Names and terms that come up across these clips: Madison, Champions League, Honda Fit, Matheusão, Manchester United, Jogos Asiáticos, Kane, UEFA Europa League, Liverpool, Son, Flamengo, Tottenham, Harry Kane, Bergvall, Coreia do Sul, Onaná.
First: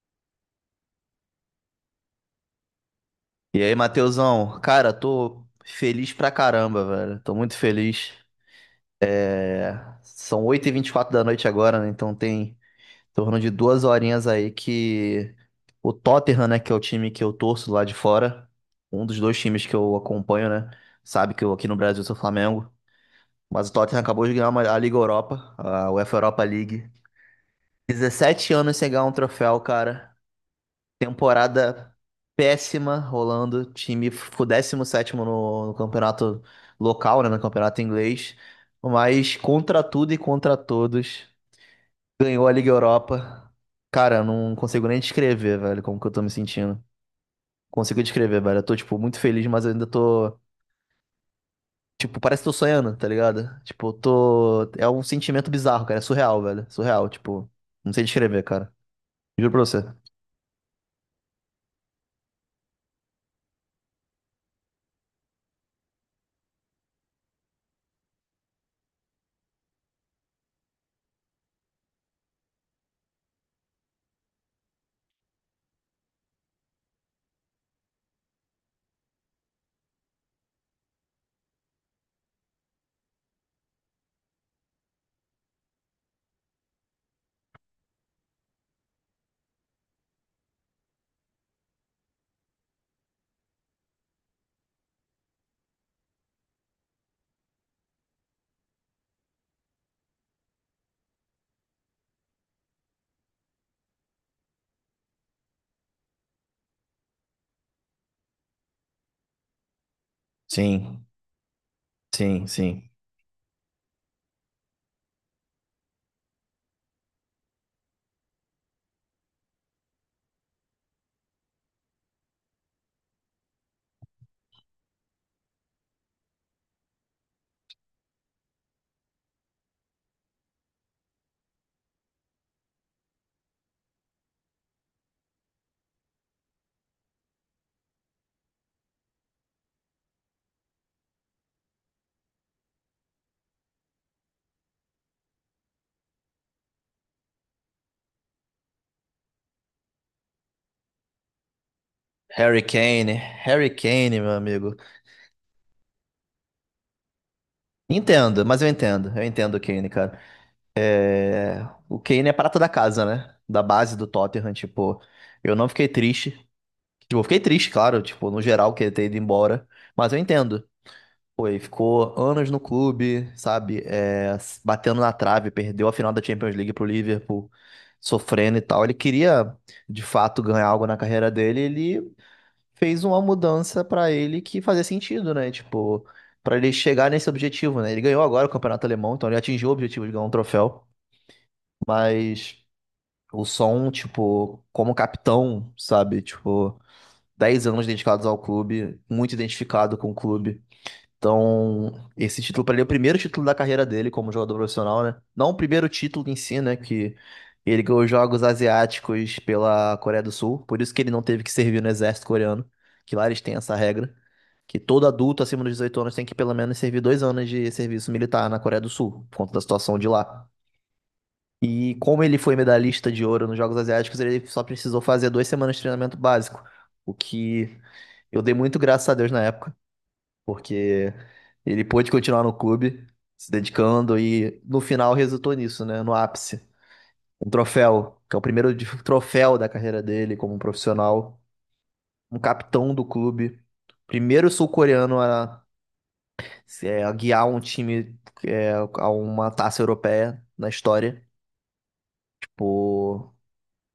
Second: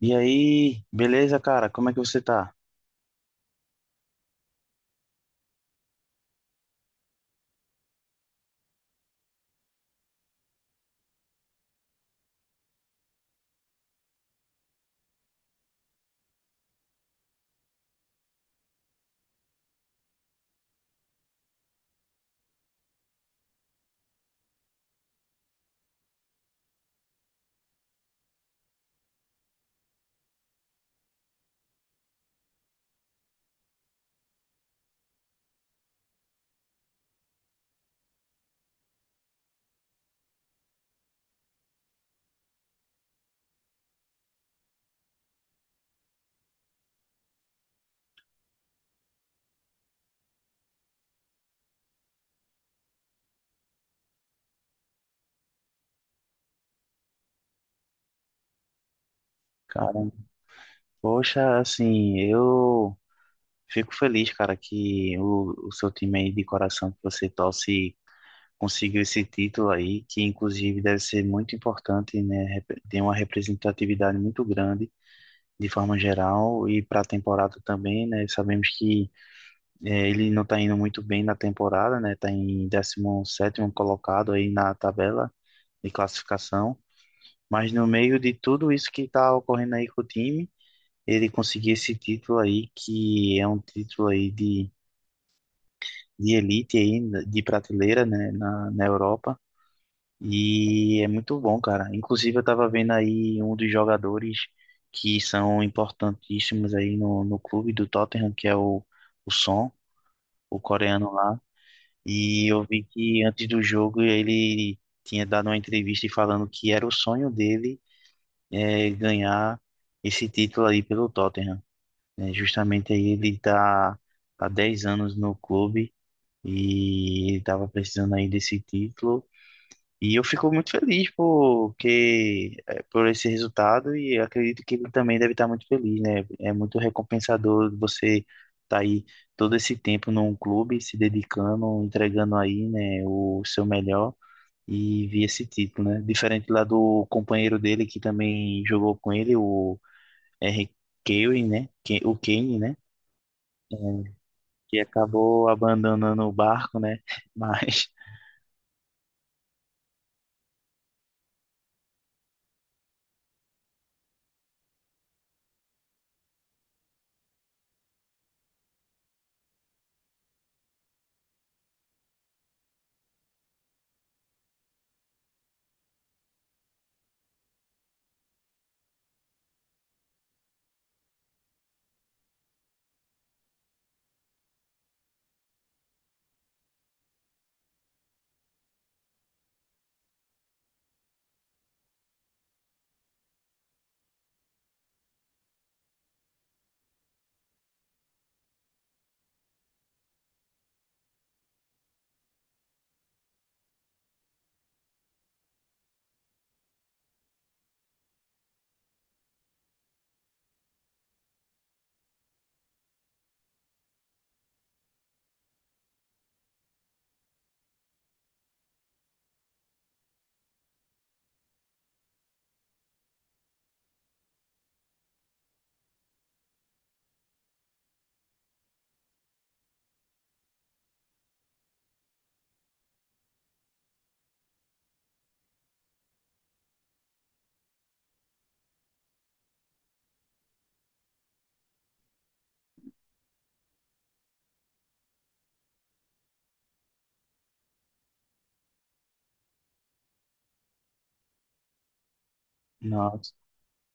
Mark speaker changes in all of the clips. Speaker 1: E aí, beleza, cara? Como é que você tá?
Speaker 2: E aí, Matheusão? Cara, tô feliz pra caramba, velho. Tô muito feliz. É... São 8:24 da noite agora, né? Então tem em torno de 2 horinhas aí que o Tottenham, né, que é o time que eu torço lá de fora, um dos dois times que eu acompanho, né? Sabe que eu aqui no Brasil sou Flamengo. Mas o Tottenham acabou de ganhar a Liga Europa, a UEFA Europa League. 17 anos sem ganhar um troféu, cara. Temporada péssima rolando. O time ficou 17º no campeonato local, né, no campeonato inglês. Mas contra tudo e contra todos, ganhou a Liga Europa. Cara, eu não consigo nem descrever, velho, como que eu tô me sentindo. Consigo descrever, velho. Eu tô, tipo, muito feliz, mas eu ainda tô. Tipo, parece que tô sonhando, tá ligado? Tipo, eu tô. É um sentimento bizarro, cara. É surreal, velho. Surreal, tipo. Não sei descrever, cara. Juro pra você.
Speaker 1: Cara, poxa, assim, eu fico feliz, cara, que o seu time aí de coração que você torce conseguiu esse título aí, que inclusive deve ser muito importante, né? Tem uma representatividade muito grande, de forma geral, e para a temporada também, né? Sabemos que ele não tá indo muito bem na temporada, né? Tá em 17º colocado aí na tabela de classificação. Mas no meio de tudo isso que está ocorrendo aí com o time, ele conseguiu esse título aí, que é um título aí de elite aí, de prateleira, né, na Europa. E é muito bom, cara. Inclusive, eu estava vendo aí um dos jogadores que são importantíssimos aí no clube do Tottenham, que é o Son, o
Speaker 2: Sim,
Speaker 1: coreano lá.
Speaker 2: sim,
Speaker 1: E eu vi
Speaker 2: sim.
Speaker 1: que antes do jogo ele tinha dado uma entrevista falando que era o sonho dele é, ganhar esse título aí pelo Tottenham. É, justamente aí ele está há 10 anos no clube e ele tava precisando aí desse título. E eu fico muito feliz porque, é, por esse resultado e acredito que ele também deve estar muito feliz, né? É muito recompensador você estar aí todo esse tempo num clube, se dedicando, entregando aí, né, o seu melhor e vi esse título, né? Diferente lá do companheiro dele que também jogou com ele, o R. Kelly, né? O Kane,
Speaker 2: Harry
Speaker 1: né?
Speaker 2: Kane, Harry
Speaker 1: É,
Speaker 2: Kane, meu amigo.
Speaker 1: que acabou abandonando o barco, né? Mas,
Speaker 2: Entendo, mas eu entendo o Kane, cara. O Kane é prata da casa, né? Da base do Tottenham, tipo, eu não fiquei triste. Tipo, eu fiquei triste, claro, tipo, no geral, que ele ter ido embora, mas eu entendo. Pô, ele ficou anos no clube, sabe? Batendo na trave, perdeu a final da Champions League pro Liverpool, sofrendo e tal. Ele queria, de fato, ganhar algo na carreira dele, ele fez uma mudança pra ele que fazia sentido, né? Tipo, pra ele chegar nesse objetivo, né? Ele ganhou agora o campeonato alemão, então ele atingiu o objetivo de ganhar um troféu, mas o som, tipo, como capitão, sabe? Tipo, 10 anos dedicados ao clube, muito identificado com o clube. Então, esse título pra ele é o primeiro título da carreira dele como jogador profissional, né? Não o primeiro título em si, né? Que ele ganhou os Jogos Asiáticos pela Coreia do Sul, por isso que ele não teve que servir no exército coreano, que lá eles têm essa regra que todo adulto acima dos 18 anos tem que pelo menos servir 2 anos de serviço militar na Coreia do Sul, por conta da situação de lá. E como ele foi medalhista de ouro nos Jogos Asiáticos, ele só precisou fazer 2 semanas de treinamento básico, o que eu dei muito graças a Deus na época, porque ele pôde continuar no clube, se dedicando e no final resultou nisso, né, no ápice. Um troféu, que é o primeiro troféu da carreira dele como profissional, um capitão do clube, primeiro sul-coreano a se, guiar um time a uma taça europeia na história.
Speaker 1: nossa,
Speaker 2: Tipo,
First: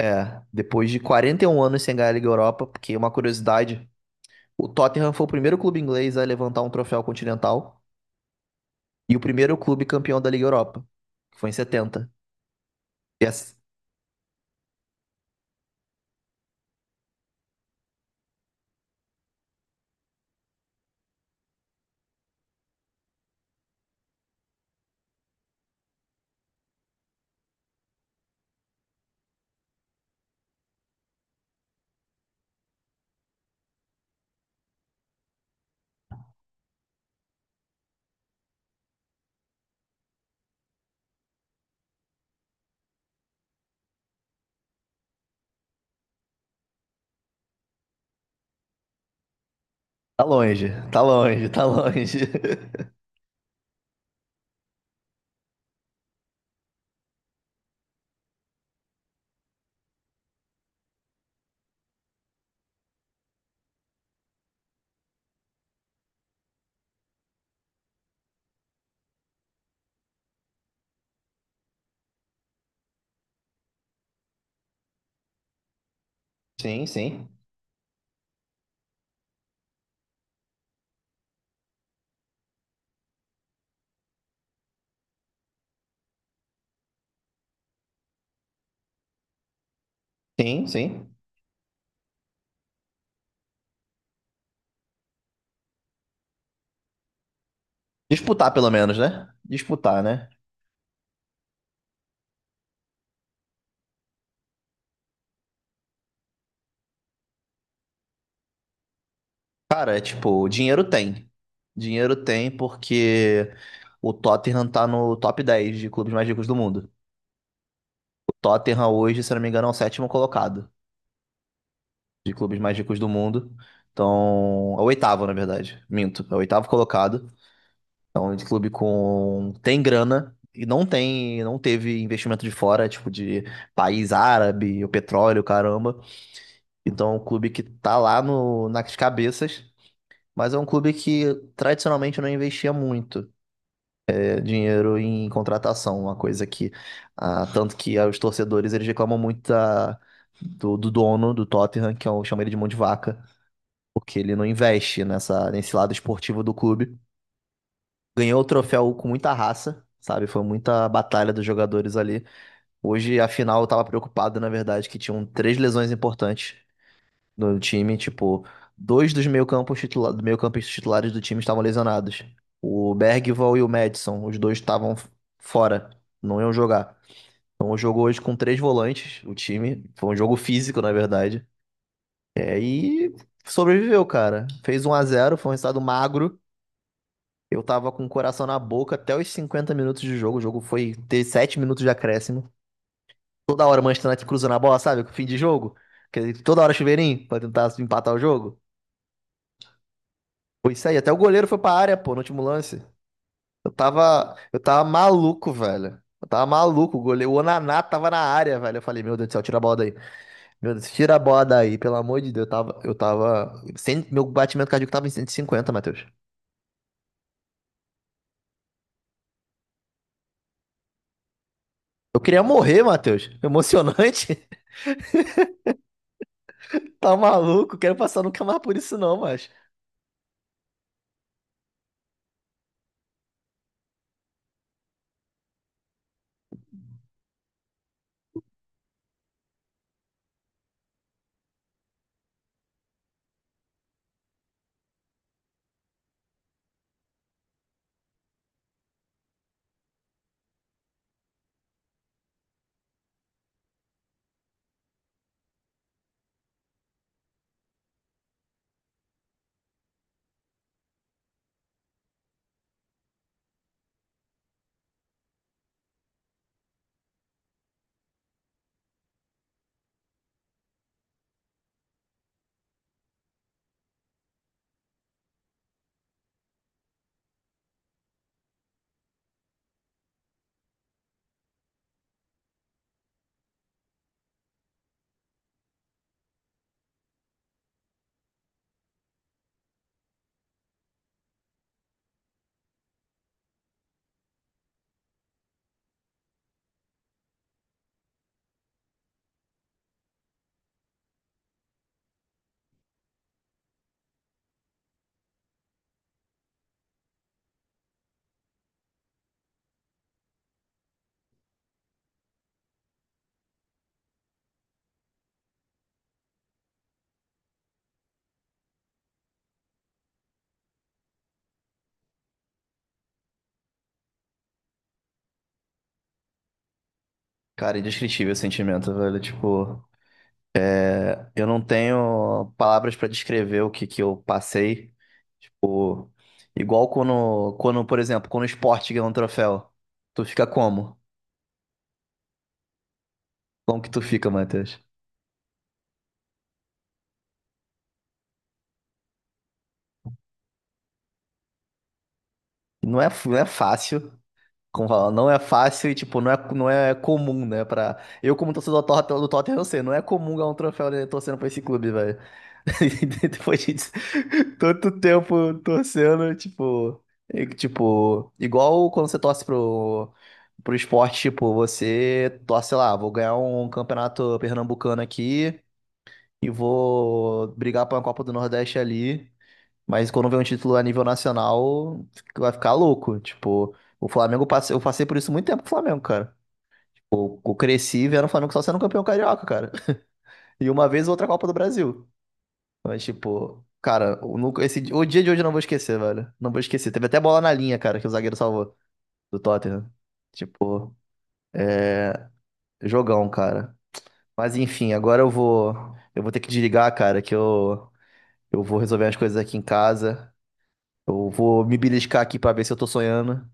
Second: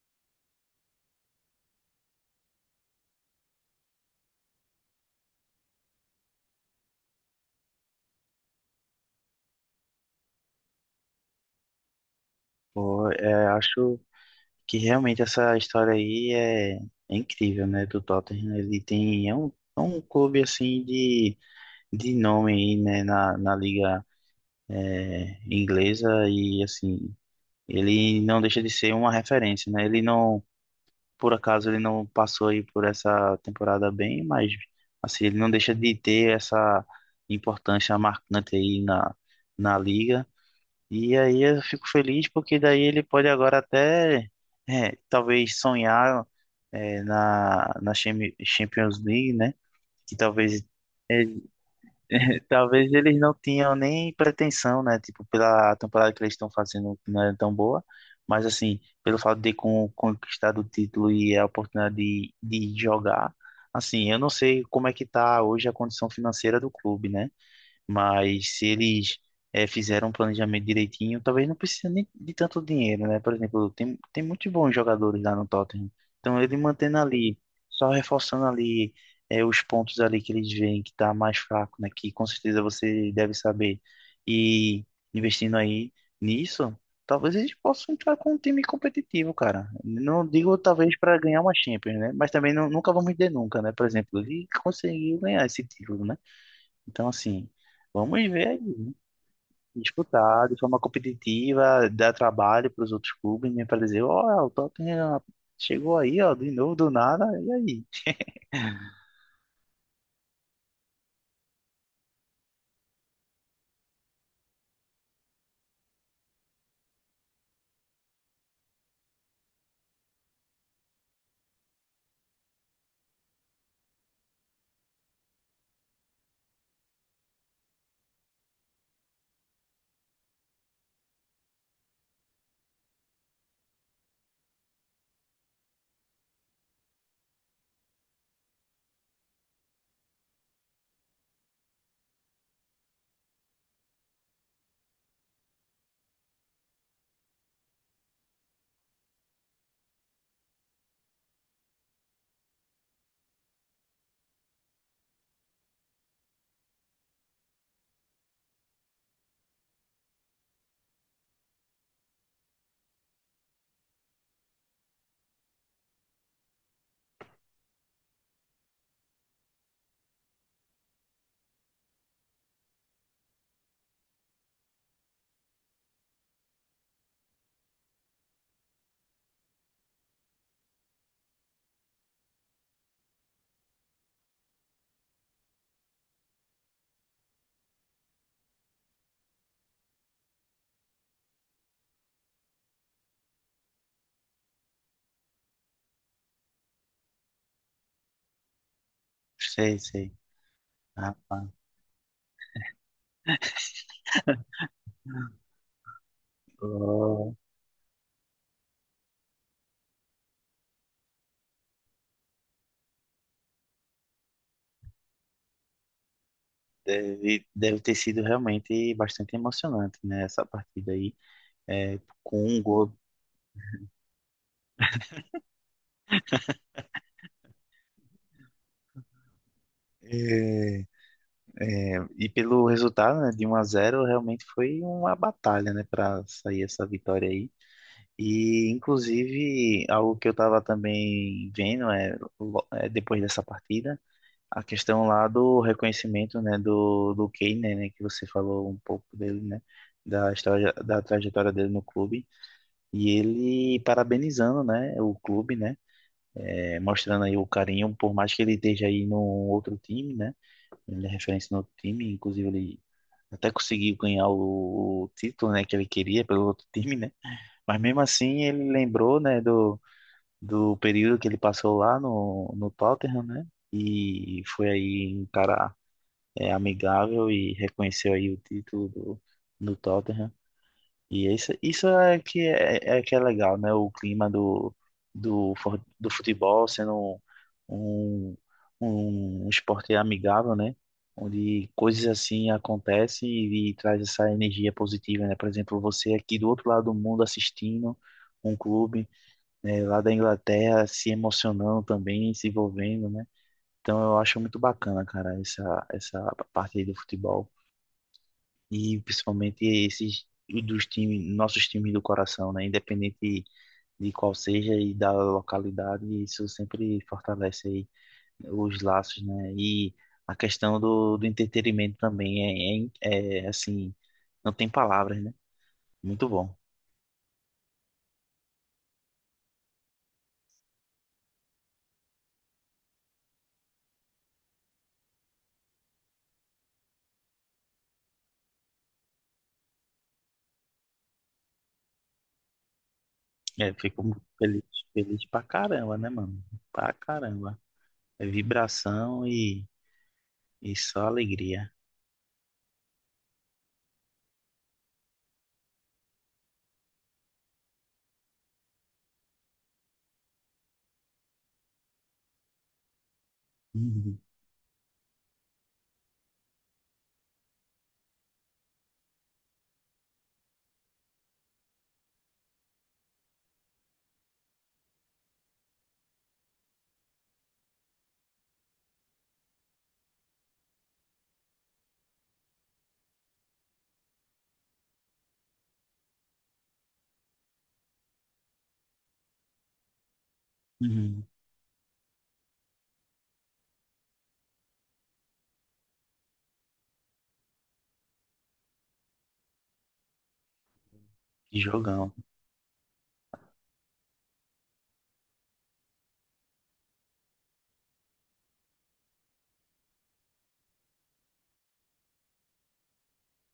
Speaker 2: depois de 41 anos sem ganhar a Liga Europa, porque uma curiosidade, o Tottenham foi o primeiro clube inglês a levantar um troféu continental e o primeiro clube campeão da Liga Europa, que foi em setenta.
Speaker 1: pô,
Speaker 2: E
Speaker 1: é,
Speaker 2: ass-
Speaker 1: acho que realmente essa história aí é incrível, né? Do Tottenham. Ele tem, é um clube assim de nome aí, né? Na liga é, inglesa e assim, ele não deixa de ser uma referência, né? Ele não por acaso ele não passou aí por essa temporada bem, mas assim, ele não deixa de ter essa importância marcante aí na liga. E aí eu fico feliz porque daí ele pode agora até é, talvez sonhar é, na Champions League, né? Que
Speaker 2: Tá
Speaker 1: talvez
Speaker 2: longe, tá
Speaker 1: é,
Speaker 2: longe, tá longe.
Speaker 1: Talvez eles não tinham nem pretensão, né? Tipo, pela temporada que eles estão fazendo, que não é tão boa. Mas, assim, pelo fato de conquistar o título e a oportunidade de jogar, assim, eu não sei como é que tá hoje a condição financeira do clube, né? Mas se eles fizeram um planejamento direitinho, talvez não precise nem de tanto dinheiro, né? Por exemplo, tem muitos bons jogadores lá no Tottenham. Então ele
Speaker 2: Sim,
Speaker 1: mantendo
Speaker 2: sim.
Speaker 1: ali, só reforçando ali os pontos ali que eles veem que tá mais fraco, né? Que com certeza você deve saber. E investindo aí nisso, talvez eles possam entrar com um time competitivo, cara. Não digo
Speaker 2: Sim,
Speaker 1: talvez
Speaker 2: sim.
Speaker 1: para ganhar uma Champions, né? Mas também não, nunca vamos dizer nunca, né? Por exemplo, ele conseguiu ganhar esse título, né? Então, assim, vamos ver
Speaker 2: Disputar
Speaker 1: aí,
Speaker 2: pelo
Speaker 1: né?
Speaker 2: menos, né? Disputar, né?
Speaker 1: Disputar de forma competitiva, dar trabalho para os outros clubes, né? Para dizer, ó, o Tottenham chegou aí, ó, de novo, do nada, e aí?
Speaker 2: Cara, é tipo, dinheiro tem. Dinheiro tem porque o Tottenham tá no top 10 de clubes mais ricos do mundo. O Tottenham hoje, se eu não me engano, é o sétimo colocado de clubes mais ricos do mundo. Então, é o oitavo, na verdade. Minto, é o oitavo colocado. É um clube com tem grana e não tem, não teve investimento de fora, tipo de país árabe, o petróleo, caramba. Então, é um clube que tá lá no nas cabeças, mas é um clube que tradicionalmente não investia muito dinheiro em contratação, uma coisa que tanto que os torcedores eles reclamam muito do dono do Tottenham, que é o chama ele de mão de vaca, porque ele não investe nessa nesse lado esportivo do clube. Ganhou o troféu com muita raça, sabe? Foi muita batalha dos jogadores ali. Hoje, afinal, eu tava preocupado, na verdade, que tinham três lesões importantes no time, tipo, dois dos meio-campos titula do meio-campistas titulares do time estavam lesionados. O Bergvall e o Madison, os dois estavam fora, não iam jogar. Então o jogo hoje com três volantes, o time, foi um jogo físico, na verdade. E sobreviveu, cara. Fez 1-0, foi um resultado magro. Eu tava com o coração na boca até os 50 minutos de jogo. O jogo foi ter 7 minutos de acréscimo. Toda hora o Manchester United cruzando a bola, sabe? Fim de jogo. Que toda hora chuveirinho pra tentar empatar o jogo.
Speaker 1: Sei, sei.
Speaker 2: Foi isso aí. Até o goleiro
Speaker 1: Rapaz,
Speaker 2: foi pra área, pô, no último lance. Eu tava maluco, velho. Eu tava maluco. O goleiro,
Speaker 1: ó,
Speaker 2: o Onaná tava na área, velho. Eu falei, meu Deus do céu, tira a bola daí. Meu Deus, tira a bola daí, pelo amor de Deus. Meu batimento cardíaco tava em 150, Matheus.
Speaker 1: deve, deve ter sido realmente bastante emocionante, né? Essa partida aí, é,
Speaker 2: Eu queria
Speaker 1: com um
Speaker 2: morrer,
Speaker 1: gol.
Speaker 2: Matheus. Emocionante. Tá maluco? Quero passar nunca mais por isso, não, mas.
Speaker 1: É, é, e pelo resultado, né, de 1-0 realmente foi uma batalha, né, para sair essa vitória aí. E, inclusive, algo que eu estava também vendo é, é, depois dessa partida, a questão lá do reconhecimento, né, do Kane, né, que você falou um pouco dele, né, da história, da trajetória dele no clube, e ele parabenizando, né, o clube, né, é, mostrando aí o carinho, por mais que ele esteja aí num outro time, né, ele é referência no outro time, inclusive ele até conseguiu ganhar o título, né, que ele queria pelo outro time, né, mas mesmo assim ele lembrou, né, do do período que ele passou lá no Tottenham, né? E foi aí um cara é, amigável e reconheceu aí o título do, do Tottenham. E isso é que é, é é que é legal, né? O clima do, do, do futebol sendo um, um, um esporte amigável, né? Onde coisas assim acontecem e traz essa energia positiva, né? Por exemplo, você aqui do outro lado do mundo assistindo um clube né, lá da Inglaterra se emocionando também, se envolvendo, né? Então eu acho muito bacana, cara, essa parte aí do futebol. E principalmente esses dos times, nossos times do coração, né? Independente de qual seja e da localidade, isso sempre fortalece aí os laços, né? E a questão do, do entretenimento também é, é, é, assim, não tem palavras, né? Muito bom.
Speaker 2: Cara, indescritível esse sentimento, velho. Tipo, eu não tenho palavras pra descrever o que que eu passei. Igual quando, por exemplo, quando o esporte ganha um troféu, tu fica como?
Speaker 1: É,
Speaker 2: Como que tu
Speaker 1: fico
Speaker 2: fica,
Speaker 1: feliz,
Speaker 2: Matheus?
Speaker 1: feliz pra caramba, né, mano? Pra caramba. É vibração e só alegria.
Speaker 2: Não é fácil, como fala, não é fácil e, tipo, não é comum, né? Pra... Eu, como torcedor do Tottenham, eu sei, não é comum ganhar um troféu, né, torcendo pra esse clube, velho. Depois de
Speaker 1: Uhum.
Speaker 2: tanto tempo torcendo, tipo... E, tipo, igual quando você torce pro esporte, tipo, você torce lá, vou ganhar um campeonato pernambucano aqui... E vou brigar pra uma Copa do Nordeste ali. Mas quando vem um título a nível nacional, vai ficar louco. Tipo, o Flamengo, eu passei por isso muito tempo com o Flamengo, cara. Eu cresci vendo o Flamengo só sendo campeão carioca, cara. E uma vez
Speaker 1: Uhum.
Speaker 2: outra Copa do Brasil. Mas, tipo, cara, eu nunca- esse, o dia de hoje eu não vou esquecer, velho. Não vou esquecer. Teve até bola na linha, cara, que o zagueiro salvou do Tottenham. Tipo,
Speaker 1: Que jogão.
Speaker 2: jogão, cara. Mas enfim, agora eu vou. Eu vou ter que desligar, cara, que eu vou resolver as coisas aqui em casa. Eu vou me beliscar aqui pra ver se eu tô sonhando,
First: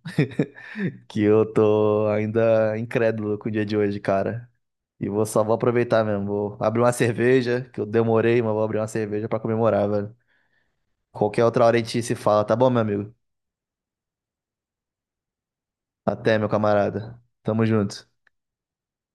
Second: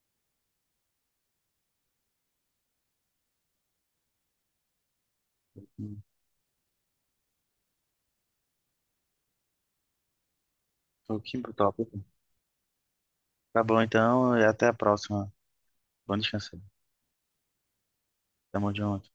Speaker 2: que eu tô ainda incrédulo com o dia de hoje, cara. E vou só vou
Speaker 1: Uhum.
Speaker 2: aproveitar mesmo. Vou abrir uma cerveja, que eu demorei, mas vou abrir uma cerveja pra comemorar, velho.
Speaker 1: Pô, que
Speaker 2: Qualquer outra hora
Speaker 1: top.
Speaker 2: a gente se fala, tá bom, meu amigo?
Speaker 1: Tá bom, então, e até a próxima. Bom
Speaker 2: Até, meu
Speaker 1: descanso.
Speaker 2: camarada. Tamo junto.
Speaker 1: Tamo junto.